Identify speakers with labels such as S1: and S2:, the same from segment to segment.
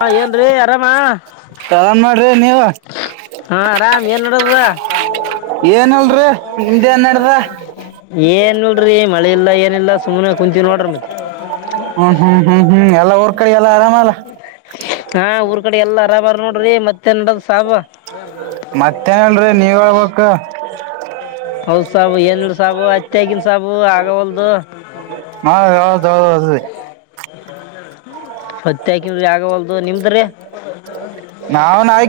S1: ಹ ಏನ್ರಿ ಆರಾಮ
S2: ಚಲನ್ ಮಾಡ್ರಿ ನೀವ
S1: ಹಾ ಆರಾಮ್ ಏನ್ ನಡದದ
S2: ಏನಲ್ರಿ ನಿಮ್ದೇನ್ ನಡ್ದ
S1: ಏನ್ಲ್ರಿ ಮಳೆ ಇಲ್ಲ ಏನಿಲ್ಲ ಸುಮ್ನೆ ಕುಂತಿನ್ ನೋಡ್ರಿ
S2: ಮಕ್ಕಳೆಲ್ಲ ಆರಾಮಾಲ
S1: ಹಾ ಊರ್ ಕಡೆ ಎಲ್ಲಾ ಆರಾಮ್ ಹರಾ ನೋಡ್ರಿ ಮತ್ತೆನು ನಡದದ ಸಾಬ್
S2: ಮತ್ತೇನಿಲ್ಲರಿ ನೀವ ಹೇಳ್ಬೇಕ
S1: ಹೌದ್ ಸಾಬು ಏನ್ ಇಲ್ಲ ಸಾಬು ಹತ್ತಿ ಹಾಕಿನ ಸಾಬು ಆಗವಲ್ದು
S2: [unintelligible]
S1: ಹತ್ತಿ ಹಾಕಿದ್ರೂ ಆಗವಲ್ದು ನಿಮ್ದ್ರಿ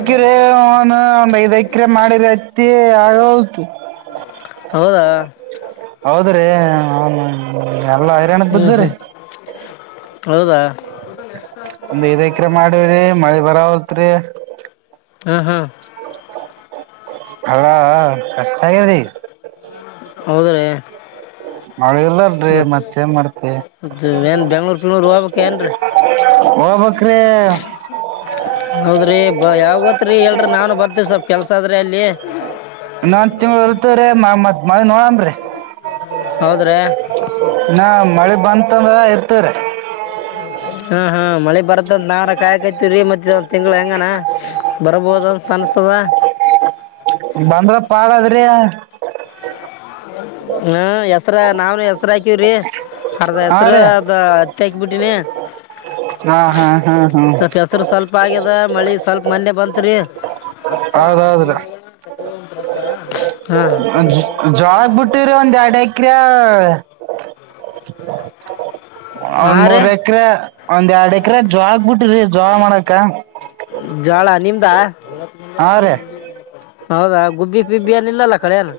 S2: ಎಕರೆ ಒನ್ ಒಂದ್ ಐದ್ ಎಕರೆ ಮಾಡಿರ ಹತ್ತಿ ಅಗ್ವಾಲ್ಡು
S1: ಹೌದಾ ಹ್ಮ್ ಹ್ಮ್
S2: [unintelligible]
S1: ಹೌದಾ
S2: ಒಂದ್ ಐದು ಎಕರೆ ಮಾಡವ್ರಿ ಮಳಿ ಬರುವಲ್ಟ್ರಿ
S1: ಹ್ಮ್ ಹ್ಮ್
S2: ಹಾ ಹಾ ರಿ ಕಟ್ ಆಗ್ಯವರಿ
S1: ಹೌದ್ರೀ
S2: ಮಳಿ ಇಲ್ಲ ಅಲ್ರೀ ಮತ್ತೇನ್ ಮಾಡ್ತಿ
S1: ಮತ್ ಏನ್ ಬೆಂಗ್ಳೂರ್ ಬೆಂಗ್ಳೂರ್ ಹೋಗ್ಬೇಕ್ ಏನ್ರಿ
S2: ಹೋಗ್ಬೇಕ್ರಿ
S1: ಹೌದ್ರಿ ಬ ಯಾವ ಗೋತ್ರಿ ಹೇಳರಿ ನಾನು ಬರ್ತೀವಿ ಸ್ವಲ್ಪ ಕೆಲ್ಸ ಆದ್ರೆ ಅಲ್ಲಿ
S2: ಇನೊಂದು ತಿಂಗಳ ಇರ್ತುದ ರಿ ಮತ ಮಳಿ ನೋಡಂಬ್ರಿ
S1: ಹೌದ್ರೀ
S2: ಹಾ ಮಳೆ ಬಂತಂದ ಇರ್ತಾದ್ರಿ
S1: [unintelligible] ಹಾ ಹಾ ಮಳಿ ಬರ್ತದ ಅಂತ ನಾ ಕಾಯಕತಿರಿ ಮತ್ತೆ ಇದೊಂದು ತಿಂಗಳು ಹೆಂಗಾನ ಬರಬಹುದು ಅಂತ ಅನ್ಸ ತದ
S2: ಬಂದ್ರ ಪಾಳ ಅದರಿ
S1: ಹಾ ಹೆಸರ ನಾವನು ಹೆಸ್ರ ಹಾಕೀವ್ರಿ ಅರ್ದ
S2: ಹಾ
S1: ಹೆಸರು
S2: ರೀ
S1: ಅದು ಹತ್ತಿ ಹಾಕ ಬಿಟ್ಟಿನಿ
S2: ಹಾ ಹಾ ಹಾ ಹಾ
S1: ಸ್ವಲ್ಪ ಹೆಸರು ಸ್ವಲ್ಪ ಆಗ್ಯದ ಮಳಿ ಸ್ವಲ್ಪ ಮನ್ನೆ ಬಂತ್ರಿ
S2: ಹೌದೌದ್ರಿ
S1: ಹ
S2: ಜ್ವಾಳದ ಬುಟ್ಟಿ ರಿ ಒಂದ್ ಎರಡು ಎಕ್ರಿ
S1: ಹಾ
S2: ಒಂದ್
S1: ರೀ
S2: ಮೂರ್ ಎಕ್ರೆ ಒಂದ್ ಎರಡ್ ಎಕ್ರೆ ಜೋಳದ ಬಿಟೀವ್ರಿ ಜ್ವಾಲಾ ಮಾಡಕ
S1: ಜ್ವಾಲಾ ನಿಮ್ದಾ
S2: ಹಾ ರೇ
S1: ಹೌದಾ ಗುಬ್ಬಿ ಪಿಬ್ಬಿ ಎಲ್ಲಿಲ್ಲದ ಕಳೆಯದ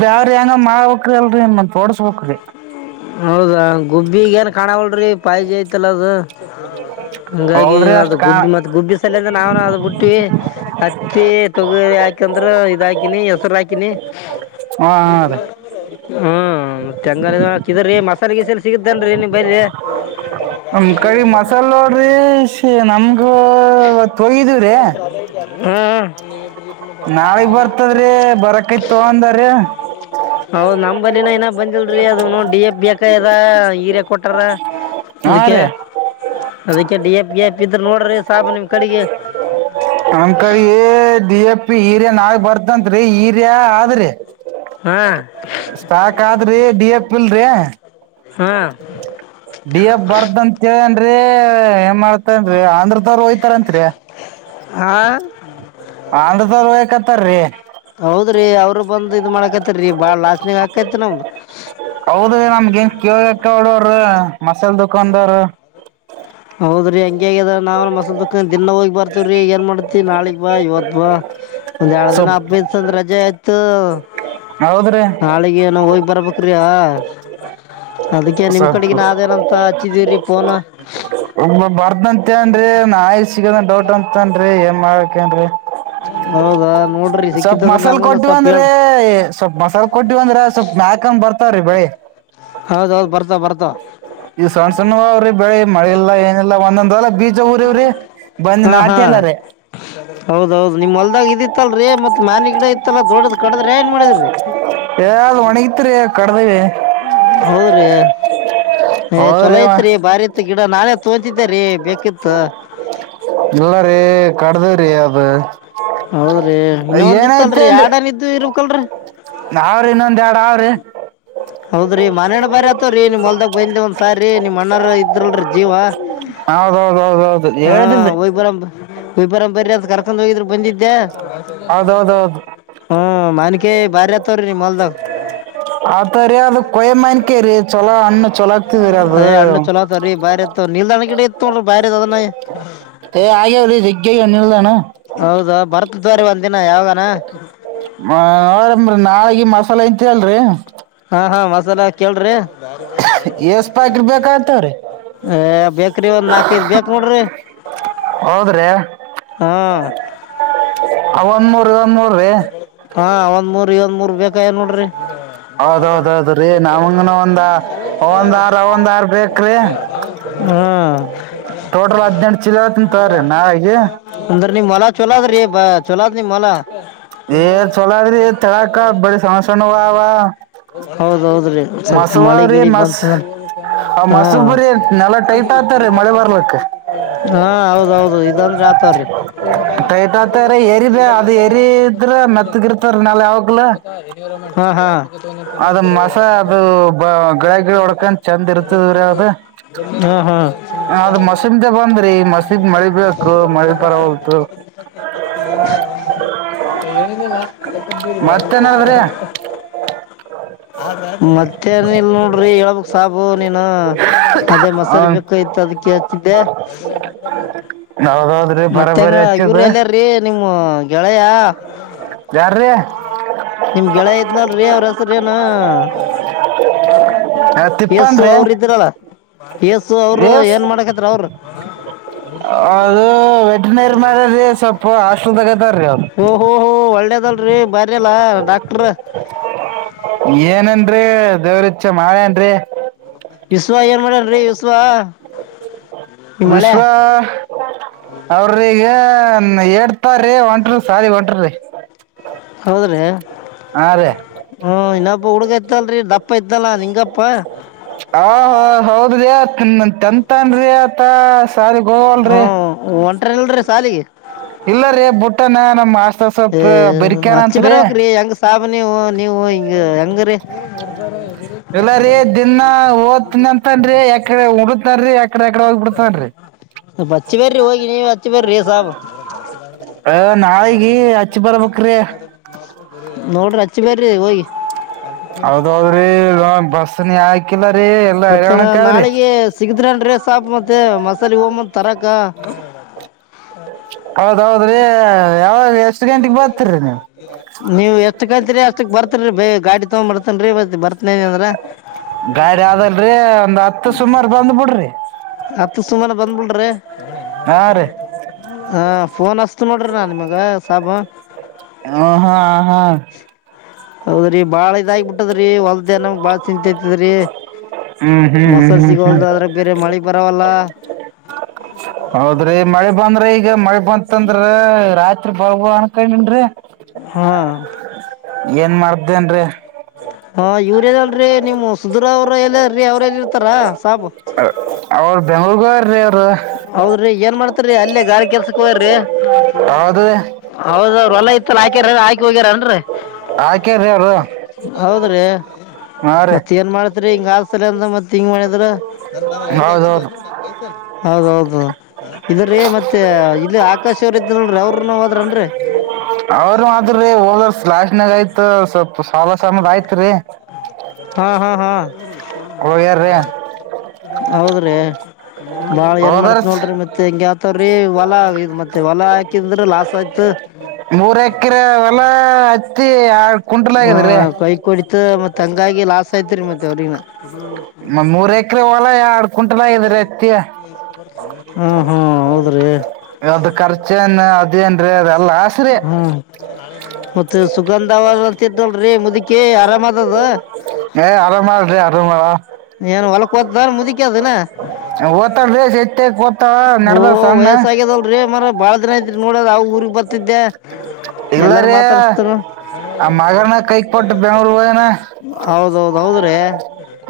S2: ಬ್ಯಾರೆ ಏನ್ರಾ ಮಾಡಬೇಕ ಅಲ್ರೀ ಮತ್ತು ಹೊಡೆಸಬೇಕರಿ
S1: ಹೌದಾ ಗುಬ್ಬಿಗ ಏನ್ ಕಾಣಾವಲರಿ ಪಾಯ್ಜಿ ಐತಲ್ಲ ಅದು ಹಂಗಾಗಿ
S2: ಹೌದ್ರಿ
S1: ಅದು
S2: ಅಷ್ಟ್ ಕಾ
S1: ಗುಬ್ಬಿ ಮತ್ತೆ ಗುಬ್ಬಿ ಸಲಿಂದ ನಾವನ ಅದು ಬಿಟ್ಟವಿ ಮತ್ತ ತಗ ಹಾಕಂದ್ರ ಇದ ಹಾಕಿನಿ ಹೆಸರು ಹಾಕಿನಿ
S2: ಹಾ ಹಾ ರೀ
S1: ಹ ಮತ್ತೇಂಗಾರ ಇದರಿ ಮಸಾಲೆ ಗೀಸಲೆ ಎಲ್ಲಿ ಸಿಗತೇನ್ರೀ ನಿಂಬಲ್ಲಿ
S2: ನಮ್ ಕಡಿ ಮಸಾಲ ಸಿಗ ನಮಗೂ ಇವತ್ತ್ ಹೋಗಿದುವರಿ
S1: ಹ್ಮ್
S2: ನಾಳಿಗೆ ಬರ್ತದ್ರಿ ಬರಕ ಇತ ಅಂದಾರೀ
S1: ಹೌದ್ ನಮ್ಮ ಬಲಿನ ಇನ್ನಾ ಬಂದಿಲ್ರಿ ಅದು ನೋಡಿ ಡಿ ಎ ಬೇಕ ಇದ ಹೀರ್ಯ ಕೊಟಾರ
S2: ಹಾ
S1: ಅದಕ್ಕೆ
S2: ರೀ
S1: ಅದಕ್ಕೆ ಡಿ ಎಫ್ ಬಿ ಎಫ ಇದ್ರ ನೋಡ್ರಿ ಸಾಬ ನಿಮ್ ಕಡೆಗೆ
S2: ನಾ ಬರ್ತತ್ರಿ ಹೀರ ಆದ್ರಿ
S1: ಹಾ
S2: ಸ್ಟಾಾದ್ರೀ ಡಿ ಎ ಪಲ್ ರೀ
S1: ಹಾ
S2: ಡಿ ಎಫ್ ಬರ್ಧನ್ ಚನ್ ಅ್ರ ಏನ್ ಮಾಡ್ತನ್ರಿ ಆಂಧ್ರದವರು ಹೋಯತಾರತ್ರಿ
S1: ಹಾ
S2: ಆಧ್ರದಬೇಕತ್ತಾರೀ
S1: ಹೌದ್ರಿ ಅವರು ಬಂದ್ ಇದ್ ಮಾಡಕತ್ತರಿ ಬಾಳ ಲಾಸ್ನೆಗ ಆಕತಿ ನಮ್ದ್
S2: ಹೌದೀ ನಮ್ಗ ನ್ ಕೇೇಳಬೇಕಕ್ಕ ಅವಡವ್ರ ಮಸಾಲ ದುಕಾನ್ದಾರ
S1: ಹೌದ್ರಿ ಹಂಗಗ್ಯದ ನಾವನ್ ಮಸಲ್ ದುಕ್ಕ ದಿನ ಹೋಗಿ ಬರ್ತವ್ರೀ ಏನ್ ಮಾಡ್ತ ತಿ ನಾಳಗ್ ಬಾ ಇವತ್ ಬಾ ಒಂದ್ ಎರಡು ದಿನ
S2: ಸೊಪ್
S1: ಹಬ್ಐತ್ ಅಂದ ರಜೆ ಆಯ್ತು
S2: ಹೌದ್ರಿ
S1: ಹಾಳಿಗೆ ಏನ ಹೋಗ್ ಬರ್ಬೇಕ್ರಿ ಅದಕ್ಕೆ ನಿಮ್
S2: ಸ್ವಲ್ಪ
S1: ಕಡೆಗ ನಾವೇನಂತ ಹಚ್ಚಿದೀವ್ರೀ ಫೋನ್
S2: ಒಬ್ಬ ಬರ್ದಂತೆ ಅನ್ನಾಯ ಸಿಗದ ಡೌಟ್ ಅಂತನ್ರಿ ಏನ್ ಮಾಡಕನ್ರಿ
S1: ಹೌದಾ ನೋಡ್ರಿ
S2: ಸ್ವಲ್ಪ
S1: ಸಿಕ್ಕಿತ್ತಂದ್ರ
S2: ಮಸಾಲೆ
S1: ನಮ್ಗನ
S2: ಕೊಟ್ಟಿವ
S1: ಸ್ವಲ್ಪ
S2: ಅಂದ್ರೆ
S1: ಹೇಳ್ರಿ
S2: ಸ್ವಲ್ಪ್ ಮಸಾಲ ಕೊಟ್ಟಿವ ಅಂದ್ರ ಸ್ವಲ್ಪ್ ಮ್ಯಾಕಂಬ ಬರ್ತ ಬೆಳಿ
S1: ಹೌದೌದು ಬರ್ತ ಬರ್ತ
S2: ಈ ಸಣ್ಣ ಸಣ್ಣ ಅವ್ರಿ ಬೆಳಿ ಮಳೆ ಇಲ್ಲ ಏನಿಲ್ಲ ಒಂದೊಂದ್ಲ ಬೀಚ್ ಊರಿವ್ರಿ ಬಂದ
S1: ಹಾ ಹಾ
S2: ನಾಟ್ಯ ಎಲ್ಲಾರ
S1: ಹೌದೌದು ನಿಮ್ ಅಲ್ದಾಗ ಇದಿತ್ತಲ್ರಿ ಮತ್ ಮನಿ ಗಿಡ ಇತ್ತಲ್ಲಾ ದೊಡ್ಡದ ಕಡದ್ರೆ ಏನ್ ಮಾಡಿದ್ರಿ
S2: ಯ್ದ್ ಒಣಗಿತ್ರಿ ಕಡದವಿ
S1: ಹೌದ್ರೀ ಏ ಚೊಲೋ
S2: ಹೌದ್ರಿ
S1: ಐತ್ರಿ ಬಾರಿ ಇತ್ ಗಿಡ ನಾನೇ ತೋಚಿದ್ದೇರಿ ಬೇಕಿತ್ತು
S2: ಇಲ್ಲ ರೀ ಕಡದವ್ರೀ ಅದು
S1: ಹೌದ್ರಿ ಇನ್ನೊ ಒಂದ ಇತ್ತಲ್ರರಿ ಯಡನ ಇದಿದ್ದು ಇರ್ಬೇಕಕ್ಲ್ರರಿ
S2: ಅವಾವ್ರರಿ ಇನ್ನೊಂದ ಎರಡ್ ಅವ್ರಿ
S1: ಹೌದ್ರೀ ಮನೇಣ್ ಬರಿ ಆತವ್ರೀ ನೀ ನಿ ಮಲ್ದಾಗ ಬಯೆ ಒಂದ್ ಸಾರಿ ನಿಮ್ ಅಣ್ಣರ ಇದ್ರಲ್ರ ಜೀವ
S2: ಹೌದೌದೌದೌದು
S1: ಹಾ
S2: ಹೇಳಿದ್ರಿ
S1: ವಯಬರ ಒಯ್ಬರ ಬರ್ರ ಅಂತ ಕರ್ಕೊಂಡ್ ಹೋಗಿದ್ರು ಬಂದಿದ
S2: ಹೌದೌದೌದು
S1: ಹ್ಮ ಮನ್ಕ ಬಾರಿ ತರೀ ಮಲ್ದಾಗ
S2: ಹದು ರಿ ಅದು ಕೊಯಮ್ಮನ್ಕ ರೀ ಚೊಲೋ ಅಣ್ಣ ಚಲ ಆಗ್ತಿದರಿ ಅದು
S1: ಅದೇ ಇತ್ತ ಬರೆದ ನ
S2: ಆಗ್ಯಾವ್ರಿ ಸಿಗ್ಗ ನಿಲ್ದಾನ
S1: ಹೌದಾ ಬರತ್ ದ್ವಾರಿ ಒಂದ ದಿನ ಯಾವನ
S2: ನೋಡ ನಾಳಗ ಮಸಾಲೆ ಇಂತ ಅಲ್ರರಿ
S1: ಹಾ ಹಾ ಮಸಾಲ ಕೇಳ್ರಿ
S2: ಎಸ್ ಪ್ಯಾಕೆಟ್ ಬೇಕಾಗ್ತಾವ್ರಿ
S1: ಏ ಬೇಕ್ರಿ ಒಂದ್ ನಾಲ್ಕದುಬೇಕ ನೋಡ್ರಿ
S2: ಹೌದ್ರೆ
S1: ಹಾ
S2: ಮೂರ್ರಿ
S1: ಹಾ ಒಂದ್ ಮೂರ್ ಒಂದ್ ಮೂರ್ ಬೇಕಾಯ ನೋಡ್ರಿ ಅಂತ ಮಾತ್ರ
S2: ಹೌದೌದೌದ್ರಿ ನಮಗನ ಒಂದ ಒಂದ್ ಆರ್ ಒಂದ್ ಆರ್ ಬೇಕ್ರಿ ಟೋಟಲ್ ಹದ್ನೆಂಟು ಚಲತ್ತ ತರ ನಾವಗ
S1: ಅಂದ್ರ ನೀ ಮಲ ಚೊಲದು ರೀ ಬ ಚೊಲದು ನೀ ಮಲ
S2: ಏ ಚಲದ್ರಿ ತಳಾಕ ಬಡ ಸಮಸ್ಯಣ ವ
S1: ಹೌದೌದ್ರಿ ಸ್ವಲ್ಪ ಮಳಿ
S2: ಮಾಸುವರಿ
S1: ಗಿಳಿ
S2: ಮಾಸ
S1: ಬಂತಂದ್ರ
S2: ಆ
S1: ಹಾ
S2: ಮಸುಬರಿ ನೆಲ್ಲಾ ಟೈಟ್ ಆಗ್ತ ರೀ ಮಳೆ ಬರ್ಲಕ್ಕ
S1: ಹಾ ಹೌದೌದು ಇದಂದಿ ಆತವ್ರೀ
S2: ಟೈಟ್ ಆತವ್ರಿ ಏರಿ ಬೇ ಅದು ಏರಿ ಇದ್ರ ಮೆತ್ತಗಿರ್ತಾವ್ರಿ
S1: ಹ ಹಾ
S2: ಅದು ಮಸ ಅದು ಬ ಗಿಡ ಗಿಡ ಹೊಡ್ಕಂಡ್ ಚೆಂದ ಇರ್ತದರಾವ್ದ
S1: ಹಾ ಹಾ
S2: ಅದ ಮಸೀಮ್ದ ಬಂದ್ರಿ ಮಸೀಮ ಮಳಿ ಬು ಮಳಿ ಪರತು
S1: ಮತ್ತೆ ಏಲ್ಲ
S2: ಮತ್ತೇನದ್ರಿ
S1: ಮತ್ತೇನ ಇಲ್ ನೋಡ್ರಿ ಹಳ್ಬಕ್ ಸಾಬು ನೀನು ಅದೇ ಮಸಾಲೆ ಬೇಕು ಯ್ತ ಅದಕ್ಕೆತಿದ್ದೆ
S2: ಹೌದೌದ್ರಿ
S1: ಮತ್ತೆಂಗ
S2: ಬರಬರಿ ಹಚ್ಚದ
S1: ಇವ್ರ ಎಲ್ಲಯಾರೀ ನಿಮ್ಮ ಗೆಳೆಯ
S2: ಯಾರ್ರೀ
S1: ನಿಮ್ ಗೆಳ ದ ನೋಡ್ರಿ ಅವ್ರ ಹಸ್ರ ನ ಯಸ್ಸು
S2: ತಿಪ್ಪನ್ರಿ
S1: ಅವ್ರ ಇದ್ರಲ್ಲ ಯಸು ಅವರು
S2: ಎಸ್
S1: ಏನ್ ಮಾಡಕತ್ ಅವರು
S2: ಅದು ವೆಟನರಿ ಮದ ಸೊಪು
S1: ಓ ಹೋ ಹೋ ಒಳ್ಳೇದಲ್ರಿ ಬರಲ್ಲಾ ಡಾಕ್ಟ್ರ
S2: ಏನೇನ್ರರಿ ದೇವ್ರಛ ಮಾಡೇನ್ರರಿ
S1: ವಿಶ್ವ ಏನ್ ಮಾಡ್ಯನ್ರಿ ವಿಶ್ವ ಈ ಮಳೆ
S2: ವಿಶ್ವ ಅವ್ರೀಗ ಹ ಹೇಡ್ತ ರೀ ಒಂ ಸಾರಿ ಒಂಟ್ರೀ ಹಾ ರೀ
S1: ಹ ಇನ್ನಪ್ಪ ಉಡುಗ ಎತ್ತಲ್ರಿ ದಪ್ಪ ಎತ್ತಲ್ಲಾ ನಿಂಗಪ್ಪ
S2: ಹೌದ್ರಿ ಹ ತಂತನ್ರಿ ಆತ ಸಾರಿ ಗೋಲ್ರಿ
S1: ಹ್ಮ್ ಹೊಂಟ್ರಲ್ರಿ ಸಾಲಿಗೆ
S2: ಇಲ್ಲ ರೀ ಬುಟ್ಟನ ನಮ
S1: ಏ
S2: ಆಸ್ತವಪ ಬರಿಕ್ಯಾರ ಅತ್ರಿ
S1: ಹ ಇ ಹೆಂಗ ರೀ
S2: ಇಲ್ಲಾರಿ ದಿನಾ ಓದ್ತನಂತನ್ ಯಾಕಡೆ ಉಡು
S1: ಬಚ್ಚಿ ಬರ್ರಿ ಹೋಗ ನೀ ಹಚ್ಚಿ ಬರ್ರಿ ಸಾಬ [unintelligible]
S2: ಹ ನಾಳಗ ಅಚ್ಚಿ ಬರಬಕ್ಕ್ರ
S1: ನೋಡ್ರಿ ರಚ್ಚಿ ಬೇರೆ
S2: ಹೌದೌದ್ರಿ ಬಸನಿ ಆಕಿಲ್ಲ
S1: ಮತ್ತೆ ನಾಳಿಗೆ ಸಿಗದ್ರನ್ ಸಾಪ್ ಮತ್ತೆ ಮಸಾಲೆ ಹಮ್ಮಂದ ತರಕ ಹ
S2: ಹೌದೌದ್ರಿ ಯಾವಾಗ ಎಷ್ಟ್ ಗಂಟೆಗ್ ಬರ್ತೀರಿ ನೀವು
S1: ನೀವು ಎಷ್ಟ ಕಂತರಿ ಎಷ್ಟ ಬರ್ತನ್ ಬೇ ಗಾಡಿ ತಗೊಂಡ್ ಬರ್ತೇನ್ಬತ್ತ ಬರ್ತನ್ ಅಂದ್ರ
S2: ಗಾಡಿ ಆದಲ್ರಿ ಒಂದ್ ಹತ್ತು ಸುಮಾರ ಬಂದ್ ಬಿಡ್ರಿ
S1: ಹತ್ತು ಸುಮನೆ ಬಂದ್ಬಿಡ್ರಿ
S2: ಹಾ ರೀ
S1: ಹಾ ಫೋನ್ ಅಸ್ತ್ ನೋಡ್ರಿ ನಾ ನಿಮಗ ಸಾಬ
S2: ಆ ಹಾ ಆ ಹಾ
S1: ಹೌದ್ರಿ ಬಾಳ ಇದಾಗಿಬ ಬಿಟ್ಟದ್ರೀ ಹೊಲ್ದ ಅನಮಂಗ ಬಾಳ ಚಿಂತ ತದ್ರೀ
S2: ಹ್ಮ್ ಹ್ಮ್
S1: ಮೊಸರು
S2: ಹ್ಮ್ ಹ್ಮ್
S1: ಸಿಗೋಲ್ದು ಆದ್ರೆ ಬೇರೆ ಮಳೆ ಬರವಲ್ಲ
S2: ಹೌದ್ರಿ ಮಳೆ ಬಂದ್ರ ಈಗ ಮಳೆ ಬಂತಂದ್ರಾತ್ ಬಾ ಅನ್ಕನ್ ಮಿಂಡ್ರೀ
S1: ಹಾ
S2: ಏನ್ ಮಾಡ್ದೇನ್ರರಿ
S1: ಹಾ ಇವ್ರೇನಲ್ರರಿ ನಿಮ್ಮ ಸುಧುರ ಅವರು ಎಲ್ಲಾರೀ ಅವ್ರಲ್ಲಿ ಇರ್ತಾರ ಸಾಬು
S2: ಅವ ಬ ಅವ್ರು
S1: ಹೌದ್ರಿ ಏನ್ ಮಾಡ್ತರಿ ಅಲ್ಲೇ ಗಾರಿ ಕೆಲ್ಸಕ್ ಹೋಗ್ಯಾರಿ
S2: ಹೌದ್ರಿ
S1: ಹೌದ ಅವ್ರರು ಎಲ್ಲಾ ಇತ್ತ ಹಾಕ್ಯಾರ ಹಾಕಿ ಹೋಗ್ಯಾರನ್ರೀ
S2: ಆಕ್ರಿ ಅವ
S1: ಹೌದ್ರೀ
S2: ರೀ
S1: ಮತ್ತ್ ಏನ್ ಮಾಡತ್ರಿ ಹಿಂಗ ಆತಲ ಅಂದ ಮತ್ ಹಿಂಗ್ ಮಾಡಿದ್ರ
S2: ಹೌದೌದು
S1: ನಂಗಸ ಹೌದೌದು ಇದ್ರೀ ಮತ್ತೆ ಇಲ್ಲಿ ಆಕಾಶವರು ಇದ್ದಲ್ರರಿ ಅವರು ನಾವದ್ರನ್ರರಿ
S2: ಅವರು ಮಾತ್ರರಿ ಹೋದ ಲಲಾಶನ್ಗ ಆಯ್ತ ಸ್ವಲ್ ಸಾಲ ಸಮದ ಆಯ್ತ್ ರೀ
S1: ಹಾ ಹಾ ಹಾ
S2: ಹ ಯಾರ ರೀ
S1: ಹೌದ್ರೀ ಬಾಳ ಏನ್ ಮಾಡತ್
S2: ಹೋದರ್ಸ್
S1: ನೋಡ್ರಿ ಮತ್ತೆ ಹೆಂಗ ಆತವ್ರೀ ಹೊಲ್ ಮತ್ತೆ ಹೊಲ ಹಾಕಿದಂದ್ರ ಲಾಸ್ ಆಯ್ತ
S2: ಮೂರ್ ಎಕರೆ ಹೊಲ ಹತ್ತಿ ಆ
S1: ಹಾ ಕೈ ಕುಡಿತ ಮತ್ ಹಂಗಾಗಿ ಲಾಸ್ ಐತ್ರಿ ಮತ್ತೆ ಅವ್ರಗಿನ
S2: ಮ್ ಮೂರ್ ಎಕರೆ ಹೊಲ ಎರಡ್ ಕುಂಟಲ್ ಆಗಿದ್ರ ಅತ್ತ
S1: ಹ್ಮ್ ಹ್ಮ್ ಹೌದ್ರಿ
S2: ಅದ ಖರ್ಚೇನ್ ಅೇನ್ೀ ಅದೆಲ್ಲ ಆಸ್ರೆ
S1: ಮ ಸುಗಂಧ ಅವತ್ತ್ದವಳ್ರೀ ಮುದಕಿ ಆರಾಮ್ದದ
S2: ಅರ ಮಾಡ ರೀ ಅರಮ
S1: ಹೊಲಕ್ ಹೋತದಾನ್ ಮುದುಕಿ ಅದಿನ
S2: ಓತ ತೆ ಕತ ನಡದ ಸಣ್ಣ
S1: ಆಗ್ಯದಲ್ರಿೀ ಮರ ಬಾಳ ಜನ ಐತ್ರಿ ನೋಡದ ಅವ ಊಗ್ ಬರ್ತಿದ್ದೆ ಎಲ್ಲಾರು
S2: ಇಲ್ಲಾರ
S1: ಮಾತಾಡಸ್ತಾರ
S2: ಬೆಂಗ್ಳೂರ್ ಹೋಗನ
S1: ಹೌದೌದ್ ಹೌದ್ರೀ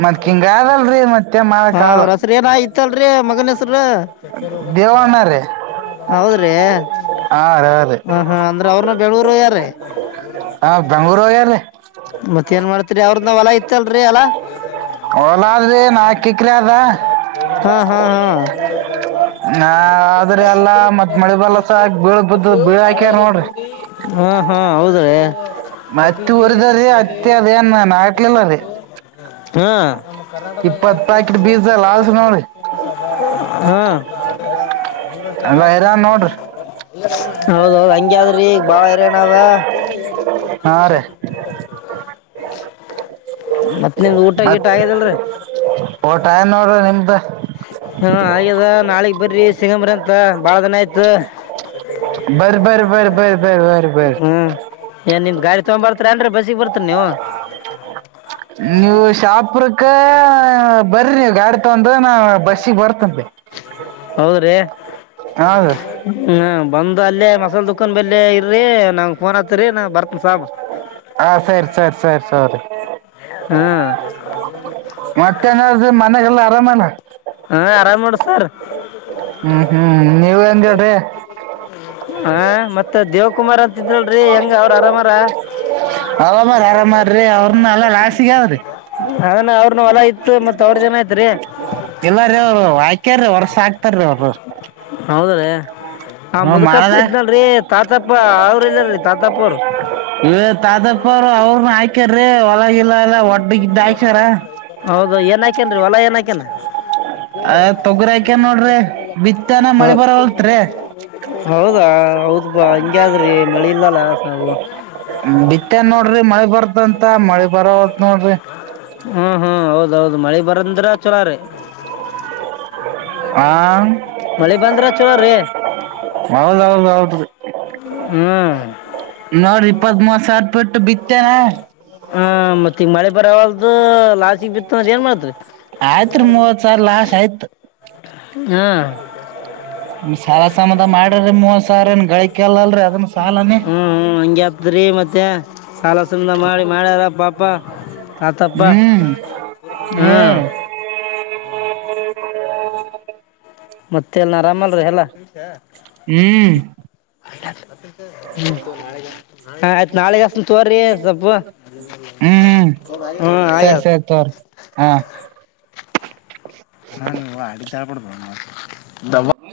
S2: ಮತ್ ಹಿಂಗ ಅದಲ್ರಿ ಮತ್ತೆ
S1: ಹಾ
S2: ಮಾಡಕ್ ಆಗಲ್ಲ
S1: ಅವ್ರಸ್ರ ಏನ ಇತ್ತಲ್ರಿೀ ಮಗನಸ್ರ
S2: ದೇವಣ್ಣ ರೀ
S1: ಹೌದ್ರೀ
S2: ಹಾ ರೀ ರೀ
S1: ಹ್ಮ್ ಹ್ಮ ಅಂದ್ರೆ ಅವ್ರನು ಬೆಂಗಳೂರ ಹೋಗ್ಯಾರ್ರಿ
S2: ಹಾ ಬೆಂಗ್ಳೂರ್ ಹೋಗ್ಯಾರೀ
S1: ಮತ್ತ ಏನ್ ಮಾಡ್ತಿರಿ ಅವ್ರದನ ಹೊಲ ಇತ್ತಲ್ರಿ ಅಲಾ
S2: ಲ ಆದೀ ನಾಲ್ಕಾ ಎಕರೆ ಅದ
S1: ಹಾ ಹಾ ಹಾ
S2: ಹಾ ಆದ್ರಿ ಅಲ್ಲಾ ಮತ್ ಮಳೆ ಬಲ್ಲಸ ಬೀಳ ಬ್ದ ಬೀಳ ಹಾಕ್ಯಾರ ನೋಡ್ರಿ
S1: ಹಾ ಹಾ ಹೌದ್ರೀ
S2: ಮತ್ತೆ ಉರಿದ್ರೀ ಅತ್ತೆ ಅದೇಏನ್ ನನ್ ಹ ಆಾಕ್ಲಿಲ್ಲ ರೀ
S1: ಹ್ಮ
S2: ಇಪ್ಪತ್ ಪ್ಯಾಕೆಟ್ ಬೀಜ ಲಾಸ್ ನೋಡ್ರಿ
S1: ಹ್ಮ ಅದ ಹೂರ ಸರ
S2: ಎಲ್ಲ ಹೈರಾನ್ ನೋಡ್ರಿ
S1: ಹೌದೌದು ಹಂಗದ್ರಿಗ ಬಾಳ ಇರ್ಯನವ
S2: ಹಾ [inaudible]
S1: ಮತ್ತ
S2: ಮತ್ ಓಟ ಏನ್ ನೋಡ್ರ ನಿಮ್ದ
S1: ಹ್ಮ ಹಾಗ್ಯದ ನಾಳಗ್ ಬರ್ರಿ ಸಿಂಗಂಬರಿ ಅಂತ ಬಾಳ ದಿನ ಆಯ್ತು
S2: ಬರ್ರಿ ಬರ್ರಿ ಬರ್ರಿ ಬರ್ರಿ ಬರ್ರಿ ಬರ್ರಿ ಬರ್ರಿ
S1: ಹ್ಮ್ ಏನ್ ನಿಮ್ದ್ ಗಾಡಿ ತಗೊ ಬರ್ತರಿ ಅಂದ್ರೆ ಬಸ್ಿಗೆ ಬರ್ತರಿ ನೀವು
S2: ನೀವು ಶಾಪುರಕ್ಕ ಬರಿ ನೀವು ಗಾಡಿ ತಗೊಂಡ ನ ಬಸ್ಸಿಗೆ ಬರ್ತಂತೆ
S1: ಹೌದ್ರಿ
S2: ಹೌದು
S1: ಹ್ಮ ಬಂದ್ ಅಲ್ಲೇ ಮಸಾಲ ದುಕಾನ್ ಬೆಲ್ಲ ಇರಿ ನಂಗ ಫೋನ್ ಹತ್ತರಿ ನಾ ಬರ್ತನ ಸಾಮ್
S2: ಹಾ ಸರಿ ಸರಿ ಸರಿ ಸೌರಿ
S1: ಹ್ಮಞ
S2: ಮತ್ತೇನಾದ್ರೂ ಮನೆಗೆಲ್ಲ ಆರಾಮಲ್ಲ
S1: ಹಾಂ ಆರಾಮ್ ನೋಡ್ರಿ ಸರ್
S2: ಹ್ಮ್ ಹ್ಮ್ ನೀವ ಎನ್ ಹೇಳ್ರಿ
S1: ಹ ಮತ್ತ ದೇವಕುಮಾರ್ ಅಂತ
S2: ಅವಾಮ್ ಆರಾಮರೀ ಅವ್ರನ್ನ ಎಲ್ಲ ಲಾಸಿಗೆ ಅವಾವ್ರರಿ
S1: ಅದನ್ನ ಅವ್ರನ್ನ ಹೊಲ ಇತ್ತು ಮತ್ತು ಅವ್ರ ಜನ ಐತ್ರಿ
S2: ಎಲ್ಲ ೀ ಅವ್ರು ಆಾಕ್ಯ್ರೀ ವರ್ಷ ಆಕ್ತಾರೀ ಅವ್ರು
S1: ಹೌದೇ ಆ
S2: ಹ್ಮ್
S1: ಮುದುಕಪ್ಪ
S2: ಮಾಡದ
S1: ಇದ್ನಲ್ರಿ ತಾತಪ್ಪ ಅವ್ರ ಇದರಿ ತಾತಪ್ಪ ಅವರು
S2: ತಾತಪ್ಪರು ಅವ್ರನು ಹಾಕಾರ್ರಿ ಒಳಗಿಲ್ಲ
S1: ಹೌದು ಏನಕೇನ್ೀ ಹೊಲ ಏನ್ಕನ
S2: ಆ ತೊಗರಿ ಹಾಕ್ಯಾನ್ ನೋಡ್ರಿ ಬಿತ್ತನ
S1: ಹ
S2: ಮಳಿ ಬರವಲ್ತ್ರಿ
S1: ಹೌದಾ ಹೌದು ತು ಹಂಗಗೆ ಆದ್ರಿ ಮಳಿ ಇಲ್ಲಲ್ಲ ಸವು
S2: ಬಿತ್ತನ್ ನೋಡ್ರಿ ಮಳೆ ಬರ್ದಂತ ಮಳೆ ಬರೋ
S1: ಹ್ಮ್ ಹ್ಮ್ ಹೌದೌದು ಮಳೆ ಬರಂದ್ರ ಚಲೋ ರೀ
S2: ಹ
S1: ಮಳಿ ಬಂದ್ರ ಚಲೋ ರೀ
S2: ಮಾವಲ್ ಹೌದೌದು
S1: ಹ್ಮ್
S2: ಸರ್ ಬಿಿಟ್ಟು ಬಿತ್ತೇನೆ
S1: ಹಾ ಮತ್ ಈಗ ಮಳೆ ಬರವಲ್ದು ಲಾಸಿಗ್ ಬಿತ್ಅದೆ ಏನ್ ಮಾಡಿದ್ರಿ
S2: ಹಾ ಸಯತ್ ಸಾರ ಸಮದ ಮಾಡ ರ ಮೂ ಸಾರನು ಗಾಯಕಲ್ಲಲ್ಲ [unintelligible] ರಿ ಅದನ್ನ ಸಾಲನೆೇ
S1: ಅರಿ ಮತ್ತೆ ಸಾಲ ಸಲದ ಮಾಡಿ ಮಾಡ್ಯಾರ ಪಾಪ ತಾತಪ್ಪ
S2: ಹ್ಮ್
S1: ಹ್ಮ
S2: ಹ್ಮ್
S1: ಮತ್ತೆ ಎಲ್ಲ ಆರಾಮ ಅಲ್ರಿ ಎಲ್ಲಾ
S2: ಹ್ಮ್
S1: ಆಯ್ತು ನಾಳೆಗ್ಸ ತೋರ್ರಿ ಸ್ವಲ್ಪ
S2: ಹ್ಮ್
S1: ಹಾ ಆ ಯಾ
S2: ಸರಿ ಸರಿ ತೋರಿ ಹಾ
S1: ಹಾನ ಅಡಿ ತಾರಪ ಬ [unintelligible]
S2: ಹ [inaudible]